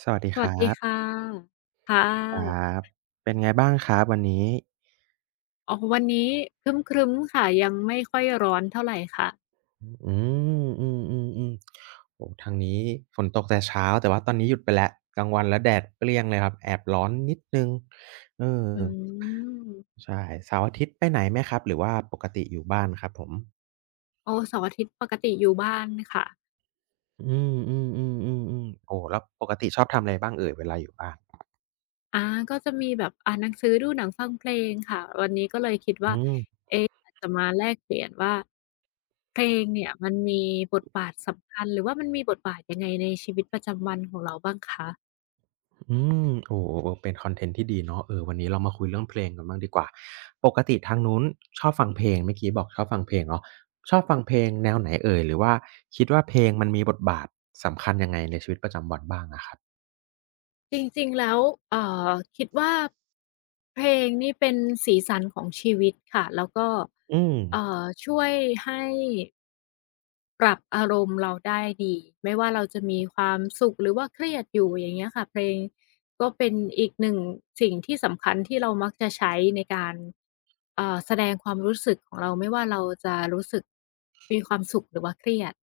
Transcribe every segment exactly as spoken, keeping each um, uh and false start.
สวัสดีสควัสรัดีบค่ะค่ครัะบเป็นไงบ้างครับวันนี้อ๋อวันนี้ครึ้มๆค่ะยังไม่ค่อยร้อนเท่าไรค่ะอืมอืมๆๆโอ้โฮทางนี้ฝนตกแต่เช้าแต่ว่าตอนนี้หยุดไปแล้วกลางวันแล้วแดดเปรี้ยงเลยครับแอบร้อนนิดหนึ่งเอออืมใช่เสาร์อาทิตย์ไปไหนไหมครับหรือว่าปกติอยู่บ้านครับผมโอ้เสาร์อาทิตย์ปกติอยู่บ้านค่ะอืมๆๆๆๆโอ้แล้วปกติชอบทำอะไรบ้างเอ่ยเวลาอยู่บ้านอาก็จะมีแบบอ่านหนังสือดูหนังฟังเพลงค่ะวันนี้ก็เลยคิดอืว่าม เอ๊ะอยากจะมาแลกเปลี่ยนว่าเพลงเนี่ยมันมีบทบาทสำคัญหรือว่ามันมีบทบาทยังไงในชีวิตประจำวันของเราบ้างคะ อืมโอ้โอ้โอ้เป็นคอนเทนต์ที่ดีเนาะเออวันนี้เรามาคุยเรื่องเพลงกันบ้างดีกว่าปกติทางนู้นชอบฟังเพลงเมื่อกี้บอกชอบฟังเพลงเนาะชอบฟังเพลงแนวไหนเอ่ยหรือว่าคิดว่าเพลงมันมีบทบาทสำคัญยังไงในชีวิตประจำวันบ้างอะครับจริงๆแล้วเอ่อคิดว่าเพลงนี่เป็นสีสันของชีวิตค่ะแล้วก็อืมเอ่อช่วยให้ปรับอารมณ์เราได้ดีไม่ว่าเราจะมีความสุขหรือว่าเครียดอยู่อย่างเงี้ยค่ะเพลงก็เป็นอีกหนึ่งสิ่งที่สำคัญที่เรามักจะใช้ในการเอ่อแสดงความรู้สึกของเราไม่ว่าเราจะรู้สึกมีความสุขหรือว่าเครียด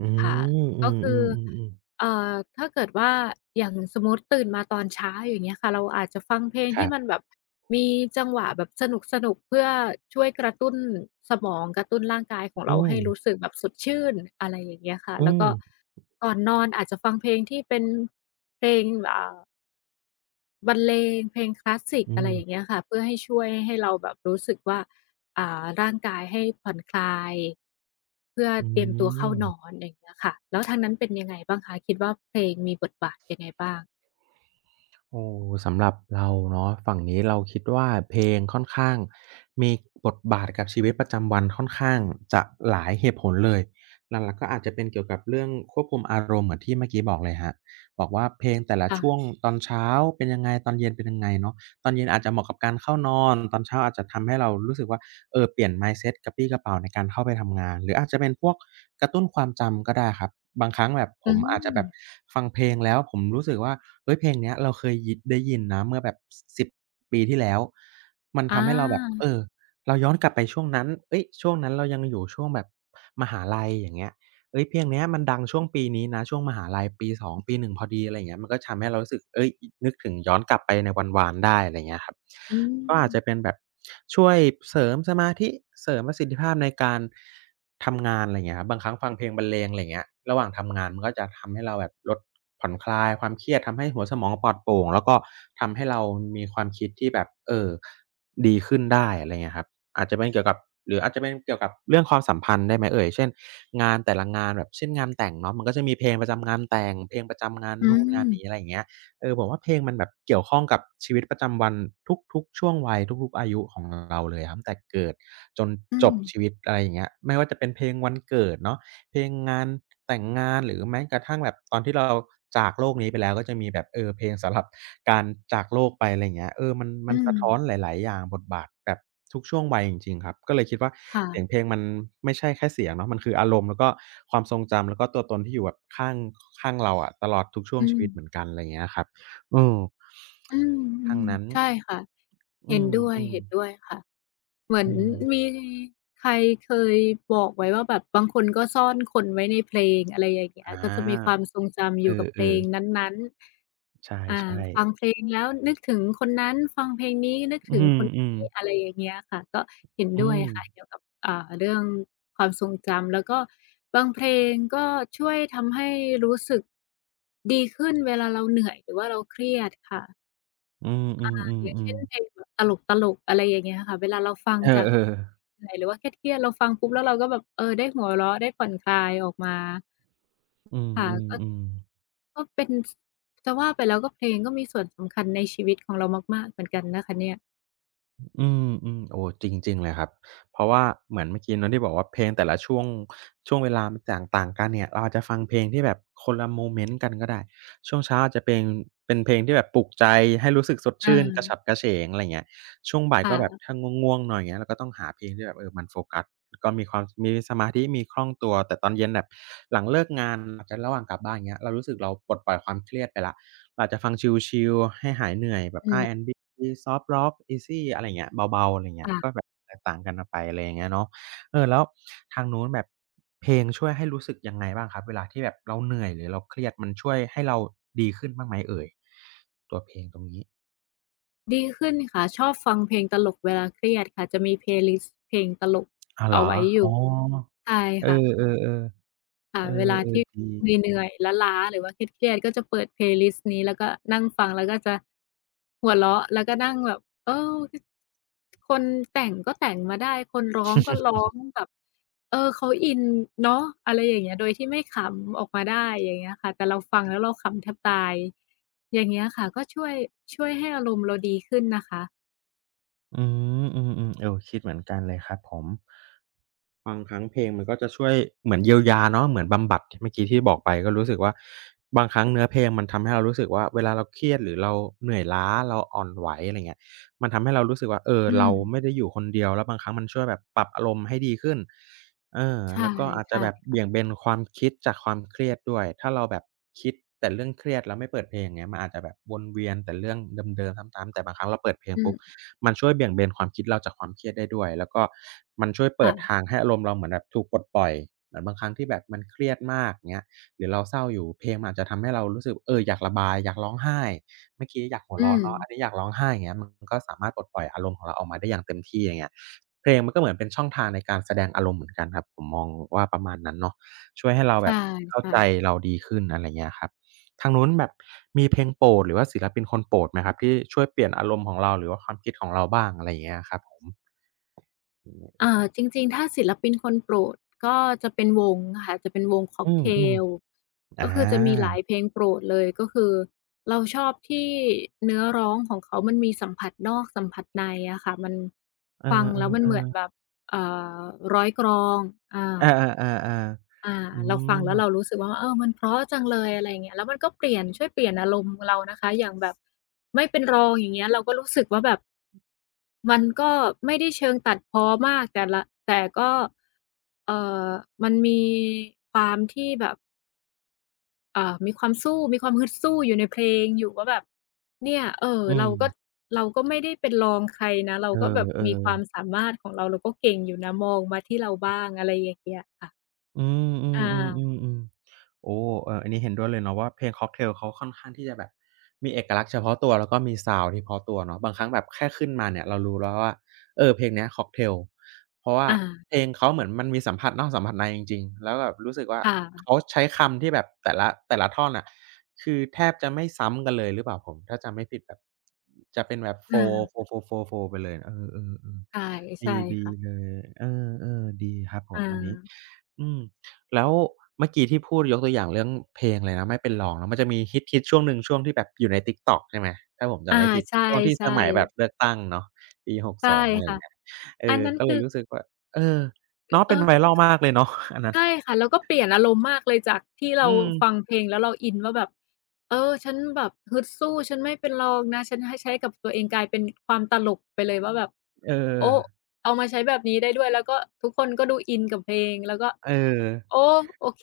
อืค่ะมอืก็คืออๆๆๆเอ่อถ้าเกิดว่าอย่างสมมุติตื่นมาตอนเช้าอย่างเงี้ยค่ะเราอาจจะฟังเพลงครัที่มันบแบบมีจังหวะแบบสนุกๆเพื่อช่วยกระตุ้นสมองกระตุ้นร่างกายของอืเรามให้รู้สึกแบบสดชื่นอะไรอย่างเงี้ยค่ะอืแล้วก็มก่อนนอนอาจจะฟังเพลงที่เป็นเพลงอ่า บรรเลงเพลงคลาสสิกอือะไรมอย่างเงี้ยค่ะเพื่อให้ช่วยให้เราแบบรู้สึกว่าอ่าร่างกายให้ผ่อนคลายเพื่ออืเตรียมตัวเข้านอม นอย่างเงี้ยค่ะแล้วทางนั้นเป็นยังไงบ้างคะคิดว่าเพลงมีบทบาทยังไงบ้างโอ้สำหรับเราเนาะฝั่งนี้เราคิดว่าเพลงค่อนข้างมีบทบาทกับชีวิตประจำวันค่อนข้างจะหลายเหตุผลเลยหลักๆก็อาจจะเป็นเกี่ยวกับเรื่องควบคุมอารมณ์เหมือนที่เมื่อกี้บอกเลยครับบอกว่าเพลงแต่ละช่วงค่ะตอนเช้าเป็นยังไงตอนเย็นเป็นยังไงเนาะตอนเย็นอาจจะเหมาะกับการเข้านอนตอนเช้าอาจจะทำให้เรารู้สึกว่า เออเปลี่ยน mindset กระปรี้กระเปร่าในการเข้าไปทำงานหรืออาจจะเป็นพวกกระตุ้นความจำก็ได้ครับบางครั้งแบบผอืมมอาจจะแบบฟังเพลงแล้วผมรู้สึกว่าเฮ้ยเพลงเนี้ยเราเคยยิได้ยินนะเมื่อแบบสิบปีที่แล้วมันอาทำให้เราแบบเออเราย้อนกลับไปช่วงนั้นเฮ้ยช่วงนั้นเรายังอยู่ช่วงแบบมหาลัยอย่างเงี้ย เฮ้ยเพลงเนี้ยมันดังช่วงปีนี้นะช่วงมหาลัยปีสองปีหนึ่งพอดีอะไรอย่างเงี้ยมันก็ทำให้เรารู้สึกเฮ้ยนึกถึงย้อนกลับไปในวันวานได้อะไรอย่างเงี้ยครับอืก็อามจจะเป็นแบบช่วยเสริมสมาธิเสริมประสิทธิภาพในการทำงานอะไรอย่างเงี้ยครับบางครั้งฟังเพลงบรรเลงอะไรอย่างเงี้ยระหว่างทำงานมันก็จะทำให้เราแบบลดผ่อนคลายความเครียดทำให้หัวสมองปลอดโปร่งแล้วก็ทำให้เรามีความคิดที่แบบเออดีขึ้นได้อะไรอย่างเงี้ยครับ อาจจะเป็นเกี่ยวกับหรืออาจจะเป็นเกี่ยวกับเรื่องความสัมพันธ์ได้ไหมเอ่ยเช่นงานแต่ละงานแบบเช่นงานแต่งเนาะมันก็จะมีเพลงประจำงานแต่งเพลงประจำงานอืนู่นงานนี้อะมไรอย่างเงี้ยเออผมว่าเพลงมันแบบเกี่ยวข้องกับชีวิตประจำวันทุกๆช่วงวัยทุกๆอายุของเราเลยอะตั้งแต่เกิดจนอืจมบชีวิตอะไรอย่างเงี้ยไม่ว่าจะเป็นเพลงวันเกิดเนาะเพลงงานแต่งงานหรือแม้กระทั่งแบบตอนที่เราจากโลกนี้ไปแล้วก็จะมีแบบเออเพลงสำหรับ การจากโลกไปอะไรอย่างเงี้ยเออมันอืมันมสะท้อนหลายๆ อย่างบทบาทแบบทุกช่วงวัยจริงๆครับ ก็เลยคิดว่าเสียงเพค่ะลงมันไม่ใช่แค่เสียงเนาะมันคืออารมณ์แล้วก็ความทรงจำแล้วก็ตัวตนที่อยู่แบบข้างข้างเราอะตลอดทุกช่วอืงชีมวิตเหมือนกันอะไรอย่างเงี้ยครับเอออืทางมนั้น ๆใช่ค่ะอืเห็นด้วยมๆๆค่ะ เหมือนอืมมีใครเคยบอกไว้ว่าแบบบางคนก็ซ่อนคนไว้ในเพลงอะไรอย่างเงี้ยอาก็จะมีความทรงจำอเอยู่กับเพอลงนๆั้นใชๆอ่า่ฟังเพๆลงแล้วนึกถึงคนนั้นฟังเพลงนี้นึกอืถึงคนมนี้อะๆไรอย่างเงี้ยค่ะก็เห็นอืด้วยมค่ะเกี่ยวกับอ่าเรื่องความทรงจำแล้วก็บางเพลงก็ช่วยทำให้รู้สึกดีขึ้นเวลาเราเหนื่อยหรือว่าเราเครียดค่ะ อืออย่างเช่นๆๆเพลงๆแบบตลกๆอะไรอย่างเงี้ยค่ะเวลาเราฟังเอจากอๆเหนื่อยหรือว่าเครียดๆเราฟังปุ๊บแล้วเราก็แบบเออได้หัวเราะได้ผ่อนคลายออกมาอืค่ะก็มๆๆ ก็เป็นสจะว่าไปแล้วก็เพลงก็มีส่วนสำคัญในชีวิตของเรามากๆเหมือนกันนะคะเนี่ยอืมอืมโอ้จริงๆเลยครับเพราะว่าเหมือนเมื่อกี้เนาะที่บอกว่าเพลงแต่ละช่วงช่วงเวลามันต่างต่างกันเนี่ยเราอาจจะฟังเพลงที่แบบคนละโมเมนต์กันก็ได้ช่วงเช้าอาจจะเป็นเป็นเพลงที่แบบปลุกใจให้รู้สึกสดอาชื่นกระฉับกระเฉงอะไรเงี้ยช่วงบ่ายก็แบบค่ะถ้าง่วงๆหน่อยอย่างเงี้ยเราก็ต้องหาเพลงที่แบบเออมันโฟกัส ก็มีความมีสมาธิมีคล่องตัวแต่ตอนเย็นแบบหลังเลิกงานอาจจะระหว่างกลับบ้านอย่างเงี้ยเรารู้สึกเราปลดปล่อยความเครียดไปแล้วเราอาจจะฟังชิลๆให้หายเหนื่อยแบบ อืม อาร์ แอนด์ บี Soft Rock Easy อะไรอย่างเงี้ยเบาๆอะไรอย่างเงี้ยก็ค่ะแบบแตกต่างกันออกไปอะไรอย่างเงี้ยเนาะเออแล้วทางนู้นแบบเพลงช่วยให้รู้สึกยังไงบ้างครับเวลาที่แบบเราเหนื่อยหรือเราเครียดมันช่วยให้เราดีขึ้นบ้างไหมเอ่ยตัวเพลงตรงนี้ดีขึ้นค่ะชอบฟังเพลงตลกเวลาเครียดค่ะจะมีเพลย์ลิสต์เพลงตลกอ้าวเหรเอาอไว้ออ๋ยู่อใช่เออค่ะ ๆๆเอค่ะอเวลาที่ๆดี เหนื่อยๆล้าๆหรือว่าเครียดๆก็จะเปิด เพลย์ลิสต์ นี้แล้วก็นั่งฟังแล้วก็จะหัวเราะแล้วก็นั่งแบบเออคคนแต่งก็แต่งมาได้คนร้องก็ร้องแบบเออเขาอินเนาะอะไรอย่างเงี้ยโดยที่ไม่ขำออกมาได้อย่างเงี้ยค่ะแต่เราฟังแล้วเราขำแทบตายอย่างเงี้ยค่ะก็ช่วยช่วยให้อารมณ์เราดีขึ้นนะคะอืมอืมๆเออคิดเหมือนกันเลยครับผมบางครั้งเพลงมันก็จะช่วยเหมือนเยียวยาเนาะเหมือนบำบัดที่เมื่อกี้ที่บอกไปก็รู้สึกว่าบางครั้งเนื้อเพลงมันทำให้เรารู้สึกว่าเวลาเราเครียดหรือเราเหนื่อยล้าเราอ่อนไหวอะไรเงี้ยมันทำให้เรารู้สึกว่าเอออืเรามไม่ได้อยู่คนเดียวแล้วบางครั้งมันช่วยแบบปรับอารมณ์ให้ดีขึ้นเออใชแล้วก็อาจจะ่แบบเบี่ๆยงเบนความคิดจากความเครียดด้วยถ้าเราแบบคิดแต่เรื่องเครียดแล้วไม่เปิดเพลงอย่างเงี้ยมันอาจจะแบบวนเวียนแต่เรื่องเดิมๆซ้ำๆแต่บางครั้งเราเปิดเพลงอืปุ๊บ มมันช่วยเบี่ยงเบนความคิดเราจากความเครียดได้ด้วยแล้วก็มันช่วยเปิดค่ะทางให้อารมณ์เราเหมือนแบบถูกปลดปล่อยเหมือนบางครั้งที่แบบมันเครียดมากอย่างเงี้ยหรือเราเศร้าอยู่เพลงมันอาจจะทำให้เรารู้สึกเอออยากระบายอยากร้องไห้เมื่อกี้อยากหัวอืมเราะเนาะอันนี้อยากร้องไห้อย่างเงี้ยมันก็สามารถปลดปล่อยอารมณ์ของเราออกมาได้อย่างเต็มที่อย่างเงี้ยเพลงมันก็เหมือนเป็นช่องทางในการแสดงอารมณ์เหมือนกันครับผมมองว่าประมาณนั้นเนาะช่วยให้เราใชแบบเข้า่ใจๆ เราดีขึ้นอะไรเงี้ยครับ ทางนู้นแบบมีเพลงโปรดหรือว่าศิลปินคนโปรดไหมครับที่ช่วยเปลี่ยนอารมณ์ของเราหรือว่าความคิดของเราบ้างอะไรอย่างเงี้ยครับผมอ่าจริงๆถ้าศิลปินคนโปรดก็จะเป็นวงค่ะจะเป็นวงค็ออืกเทมลๆอาก็คือจะมีหลายเพลงโปรดเลยก็คือเราชอบที่เนื้อร้องของเขามันมีสัมผัสนอกสัมผัสในอะค่ะมันเออฟังแล้วมันเหมือนแบๆบเอ่อร้อยกลองอา ๆอาๆๆอาๆอืเราฟังแล้วเรามรู้สึกว่าเออมันเพราะจังเลยอะไรอย่างเงี้ยแล้วมันก็เปลี่ยนช่วยเปลี่ยนอารมณ์เรานะคะอย่างแบบไม่เป็นรองอย่างเงี้ยเราก็รู้สึกว่าแบบมันก็ไม่ได้เชิงตัดพ้อมากแต่ละแต่ก็เอ่อมันมีความที่แบบอ่ามีความสู้มีความฮึดสู้อยู่ในเพลงอยู่ว่าแบบเนี่ยเอ่ออืเรามก็เราก็ไม่ได้เป็นรองใครนะเราเอก็แบบมีความอๆ สามารถของเราเราก็เก่งอยู่นะมองมาที่เราบ้างอะไรอย่างเงี้ยค่ะอืมอืมอืมอาอืมอืมโอ้เอออันนี้เห็นด้วยเลยเนาะว่าเพลง Cocktail เขาค่อนข้างที่จะแบบมีเอกลักษณ์เฉพาะตัวแล้วก็มีซาวนด์เฉพาะตัวเนาะบางครั้งแบบแค่ขึ้นมาเนี่ยเรารู้แล้วว่าเออเพลงเนี้ย Cocktail เพราะว่าอาเพลงเขาเหมือนมันมีสัมผัสนอกสัมผัสในจริงๆแล้วแบบรู้สึกว่าค่ะ เขาใช้คำที่แบบแต่ละแต่ละท่อนน่ะคือแทบจะไม่ซ้ำกันเลยหรือเปล่าผมถ้าจำไม่ผิดแบบจะเป็นแบบโฟร์อาโฟร์โฟร์โฟร์โฟร์ไปเลยเออใช่ๆๆใช่ดีดีค่ะเลยเออๆดีครับผมอาอันนี้ อืมแล้วเมื่อกี้ที่พูดยกตัวอย่างเรื่องเพลงเลยนะไม่เป็นรองแล้วมันจะมีฮิตๆช่วงหนึ่งช่วงที่แบบอยู่ใน TikTok ใช่ไหมถ้าผมจำอาไม่ผิดใช่ช่วงที่สมัยแบบๆเลือกตั้งเนาะปีใช่หกสิบสององอะไรอค่ะย่างเงี้ยเออันอนั้นก็เลคือยรู้สึกว่าเออเนาะเป็น เออ viral มากเลยเนาะ อันนั้นใช่ค่ะแล้วก็เปลี่ยนอารมณ์มากเลยจากที่อืเรามฟังเพลงแล้วเราอินว่าแบบเออฉันแบบฮึดสู้ฉันไม่เป็นรองนะฉันให้ใช้กับตัวเองกลายเป็นความตลกไปเลยว่าแบบเอโอ้อเอามาใช้แบบนี้ได้ด้วยแล้วก็ทุกคนก็ดูอินกับเพลงแล้วก็เออโอ้โอเค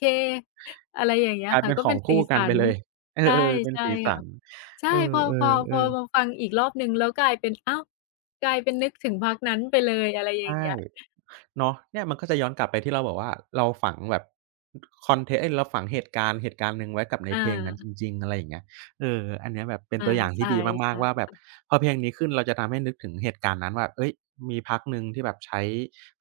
อะไรอย่างเงี้กยลายค่ะเป็นก็ขอเป็งนสีคู่กันสัไปนเลย เอใช่อๆเป็นใช่สีค่ะ สันใช่เอพอพอพออๆมาๆฟังอีกรอบหนึ่งแล้วกลายเป็นอ้าวกลายเป็นนึกถึงพรรคนั้นไปเลยอะไรอย่างใช่ เงี้ยเนาะเนี่ยมันก็จะย้อนกลับไปที่เราบอกว่าเราฝังแบบคอนเทกต์เอ๊ยเราฝังเหตุการณ์เหตุการณ์หนึ่งไว้กับในอเพลงนั้นจาริงๆอะไรอย่างเงี้ยเอออันเนี้ยแบบเป็นอาตัวอย่างใช่ที่ดีมากๆว่าแบบๆ พอเพลงนี้ขึ้นเราจะทำให้นึกถึงเหตุการณ์นั้นว่าเฮ้ยมีพักหนึ่งที่แบบใช้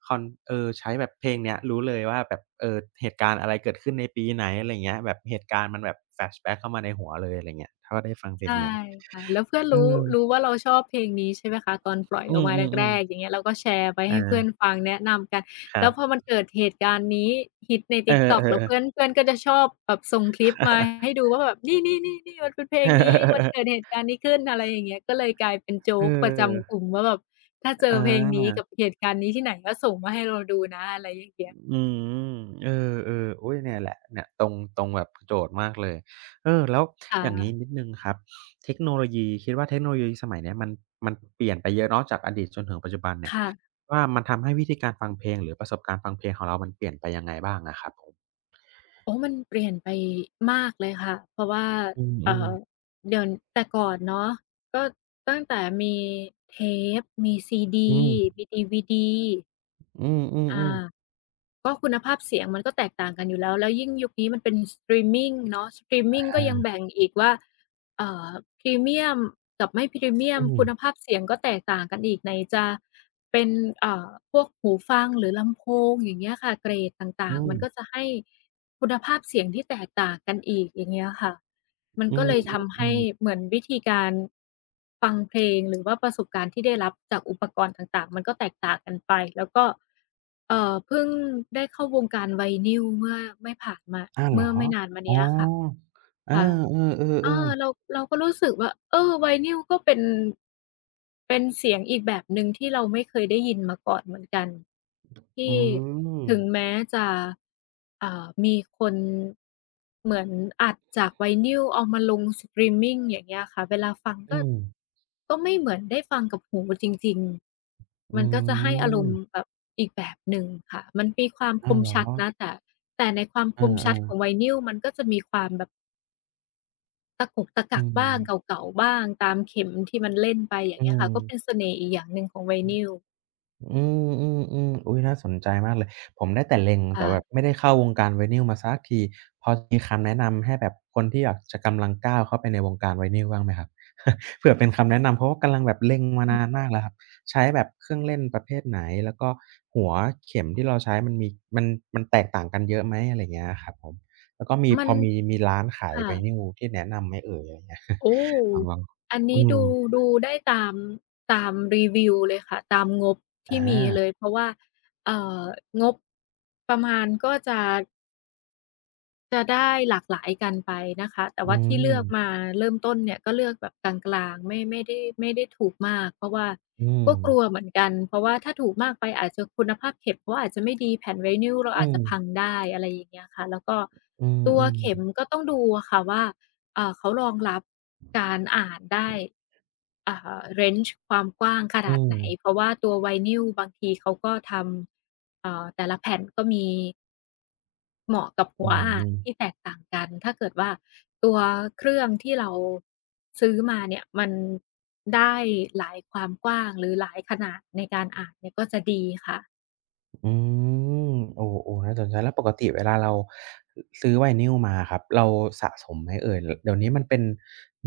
คอนเออใช้แบบเพลงเนี้ยรู้เลยว่าแบบเอ่อเหตุการณ์อะไรเกิดขึ้นในปีไหนอะไรอย่างเงี้ยแบบเหตุการณ์มันแบบแฟลชแบ็กเข้ามาในหัวเลยอะไรอย่างเงี้ยถ้าได้ฟังเพลใช่งนั้นค่ะแล้วเพื่อนเอรู้อรู้ว่าเราชอบเพลงนี้ใช่ไหมคะตอนปล่อยอืออกมาแรมกๆอย่างๆๆเงี้ยเราก็แชร์ไปอาให้เพื่อนฟังแนะนำกันคแล้รัวพอบมันเกิดเหตุการณ์นี้ฮิตใน เออ TikTok แล้วๆเพื่อนๆเพื่อนก็จะชอบแบบส่งคลิปมาให้ดูว่าแบบนี่ๆๆๆมันเป็นเพลเองอนี้มันเกิๆดๆๆ เหตุการณ์นี้ขึ้นอะไรอย่างเงี้ยก็เลยกลายเป็นโจ๊ เกประจำกอลุ่อ มว่าแบบถ้าเจออเพลงนี้กัาบเหตุการณ์นี้ที่ไหนก็ส่งมาให้เราดูนะอะไรอย่างเงี้ยอืมเออๆอุ๊ยเนี่ยแหละเนี่ยตรงตรงแบบโจทย์มากเลยเออแล้วคอย่างงี้่ะนิดหนึ่งครับเทคโนโลยีคิดว่าเทคโนโลยีสมัยเนี้ยมันมันเปลี่ยนไปเยอะเนาะจากอดีตจนถึงปัจจุบันเนี่ยค่ะ ว่ามันทำให้วิธีการฟังเพลงหรือประสบการณ์ฟังเพลงของเรามันเปลี่ยนไปยังไงบ้างอะครับผมโอ้มันเปลี่ยนไปมากเลยค่ะเพราะว่าอืเอ่มอๆเดี๋ยวแต่ก่อนเนาะก็ตั้งแต่มีเทปมีซีดีอืมีดีวีดี มอือมาก็คุณภาพเสียงมันก็แตกต่างกันอยู่แล้วแล้วยิ่งยุคนี้มันเป็นสตรีมมิงเนาะสตรีมๆอมิงก็ายังแบ่งอีกว่าเอ่อพรีเมียมกับไม่พรีเมียๆมอืมคุณภาพเสียงก็แตกต่างกันอีกไหนจะเป็นเอ่อพวกหูฟังหรือลำโพงอย่างเงี้ยค่ะเกรดต่าอืงๆมมันก็จะให้คุณภาพเสียงที่แตกต่างกันอีกอย่างเงี้ยค่ะ มันอืก็มเลยอทำืให้มๆเหมือนวิธีการฟังเพลงหรือว่าประสบการณ์ที่ได้รับจากอุปกรณ์ต่างๆมันก็แตกต่างกันไปแล้วก็เอ่อเพิ่งได้เข้าวงการไวนิลเมื่อไม่ผ่านมาๆอ้าวเหรเมื่ออไม่นานมาอ๋อเนี้ยค่ะเออค่ะ เอเอออๆเราๆเราก็รู้สึกว่าเออไวนิลก็เป็นเป็นเสียงอีกแบบหนึ่งที่เราไม่เคยได้ยินมาก่อนเหมือนกันอืที่มถึงแม้จะอ่ามีคนเหมือนอัดจากไวนิลเอามาลงสตรีมมิงอย่างเงี้ยค่ะเวลาฟังก็อืม ก็ไม่เหมือนได้ฟังกับหูจริงๆอืมันก็จะให้อารมณ์มแบบอีกแบบหนึ่งค่ะมันมีความคอ้าวมเหรอชัดนะแต่แต่ในความคอมชัดของาไวนิลมันก็จะมีความแบบ ตะกุกตะๆกัอืกบ้ามงเก่าๆบ้างตามเข็มที่มันเล่นไปอย่างอืเงี้ยค่ะม ก็เป็นเสน่ห์อีกอย่างหนึ่งของไวนิลอืมอืมอมอุ๊ยน่าสนใจมากเลยผมได้แต่เล็งแต่แบบค่ะไม่ได้เข้าวงการไวนิลมาสักทีพอจะมีคำแนะนำให้แบบคนที่อยากจะกำลังก้าวเข้าไปในวงการไวนิลบ้างไหมครับ เผื่อเป็นคำแนะนำเพราะว่ากำลังแบบเล็งมานานมากแล้วครับใช้แบบเครื่องเล่นประเภทไหนแล้วก็หัวเข็มที่เราใช้มันมีมันมันแตกต่างกันเยอะไหมอะไรอย่างเงี้ยครับผมแล้วก็มีมัพนอมีมีร้านขายค่ะไวนิลที่แนะนำไหมเอ่ยอะไรอย่างเงี้ย โอ้ ลองลองอันนี้อืมดูดูได้ตามตามรีวิวเลยค่ะตามงบอที่มีเลยาเพราะว่าเอ่องบประมาณก็จะ จะได้หลากหลายกันไปนะคะแต่อืว่าที่มเลือกมาเริ่มต้นเนี่ยก็เลือกแบบกลางๆไม่ไม่ได้ไม่ได้ถูกมากเพราะว่าอืมก็กลัวเหมือนกันเพราะว่าถ้าถูกมากไปอาจจะคุณภาพเข็มเขาอาจจะไม่ดีแผ่น vinyl เราอือาจม จะพังได้อะไรอย่างเงี้ยค่ะแล้วก็อืตัวเข็มมก็ต้องดูอะค่ะว่าอ่าเขารองรับการอ่านได้อ่าเรนจ์ความกว้างขนาอืดมไหนเพราะว่าตัว vinyl บางทีเขาก็ทำเอ่อแต่ละแผ่นก็มี เหมาะกับอืหัวมอ่าอืนมที่แตกต่างกัน ถ้าเกิดว่าตัวเครื่องที่เราซื้อมาเนี่ยมันได้หลายความกว้างหรือหลายขนาดในการอ่านเนี่ยก็จะดีค่ะอืมโอ้ๆน่าสนใจแล้วปกติเวลาเราซื้อไวนิลมาอะครับเราสะสมไหมเอ่ยลเดี๋ยวนี้มันเป็น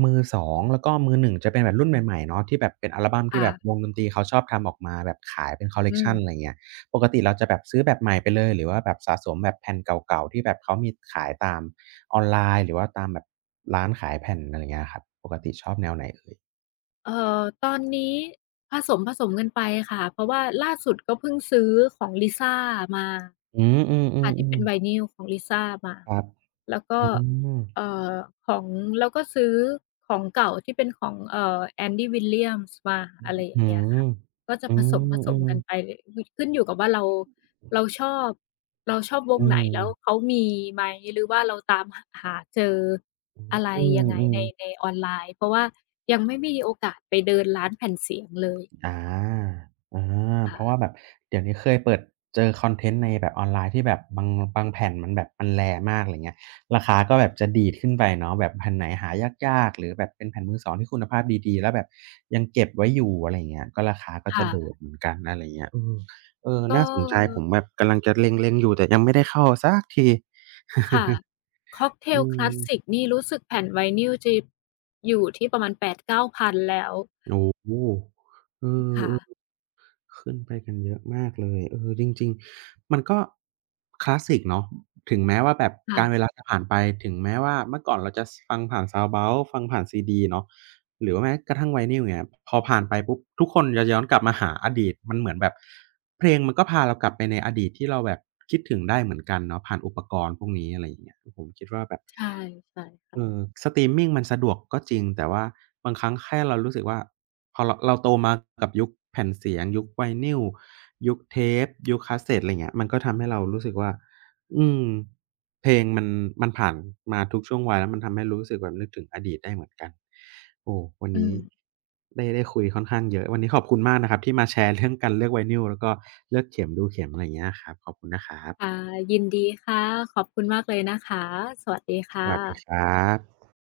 มือสองแล้วก็มือหนึ่งจะเป็นแบบรุ่นใหม่ๆเนาะที่แบบเป็นอัลบัมที่แบบวค่ะงดนตรีเขาชอบทำออกมาแบบขายเป็นคัลเลอืกมชันอะไรเงี้ยปกติเราจะแบบซื้อแบบใหม่ไปเลยหรือว่าแบบสะสมแบบแผ่นเก่าๆที่แบบเขามีขายตามออนไลน์หรือว่าตามแบบร้านขายแผ่นอะไรเงี้ยครับปกติชอบแนวไหนเอ่ยเอ่อตอนนี้ผสมผสมกันไปค่ะเพราะว่าล่าสุดก็เพิ่งซื้อของ Lisa มาอืมอืค่ะที่อเป็นๆไวๆนิลของ Lisa มาครับแล้วก็อืม เอ่อของแล้วก็ซื้อของเก่าที่เป็นของเอ่อ Andy Williams มาอืมอะไรออืย่างเงี้มยค่ะ ก็จะอืผสมผมสอืมกันไปมลขึ้นอยู่กับว่าเราเราชอบเราชอบวงอืไหนมแล้วเขามีไหมหรือว่าเราตามหหาเจออะไรอืยังไงในในมออนไลน์เพราะว่ายังไม่มีโอกาสไปเดินร้านแผ่นเสียงเลยอาอาเพราะว่าค่ะแบบเดี๋ยวนี้เคยเปิดเจอคอนเทนต์ในแบบออนไลน์ที่แบบบางบางแผ่นมันแบบมัน rare มากอะไรเงี้ยราคาก็แบบจะดีดขึ้นไปเนาะแบบแผ่นไหนหายากๆหรือแบบเป็นแผ่นมือสองที่คุณภาพดีๆแล้วแบบยังเก็บไว้อยู่อะไรเงี้ยก็ราคาก็จะโดดค่ะเหมือนกันอะไรเงี้ยอืมเออ ก็น่าสนใจผมแบบกำลังจะเล็งๆอยู่แต่ยังไม่ได้เข้าสักที ค่ะค็อกเท ลอืคลาสม สิกนี่รู้สึกแผ่นไวนิลจะอยู่ที่ประมาณแปดถึงเก้าพันแล้วโอ้โฮเอค่ะอๆขึ้นไปกันเยอะมากเลยเออจริงๆมันก็คลาสสิกเนาะถึงแม้ว่าแบบการเวค่ะลาจะผ่านไป ถึงแม้ว่าเมื่อก่อนเราจะสฟังผ่าน Soundbound ฟังผ่านซีดีเนาะหรือว่าแม้กระทั่งไวนิลอย่างเงี้ยพอผ่านไปปุ๊บทุกคนจะย้อนกลับมาหาอดีต มันเหมือนแบบเพลงมันก็พาเรากลับไปในอดีตที่เราแบบคิดถึงได้เหมือนกันเนาะผ่านอุปกรณ์พวกนี้อะไรอย่างเงี้ยผมคิดว่าแบบ ใช่ใช่เอค่ะอสตรีมมิงมันสะดวกก็จริงแต่ว่าบางครั้งแค่เรารู้สึกว่าพอเราเราโตมากับยุคแผ่นเสียงยุคไวนิลยุคเทปยุคคาสเซตอะไรเงี้ยมันก็ทำให้เรารู้สึกว่าอืมเพลงมันมันผ่านมาทุกช่วงวัยแล้วมันทำให้รู้สึกแบบนึกถึงอดีตได้เหมือนกันโอ้วันอืนี้ม ได้ได้คุยค่อนข้างเยอะวันนี้ขอบคุณมากนะครับที่มาแชร์เรื่องการเลือกไวนิลแล้วก็เลือกเข็มดูเข็มอะไรอย่างเงี้ยครับขอบคุณนะครัค่ะบยินดีค่ะ ขอบคุณมากเลยนะคะ สวัสดีสค่ะวัสดีครับ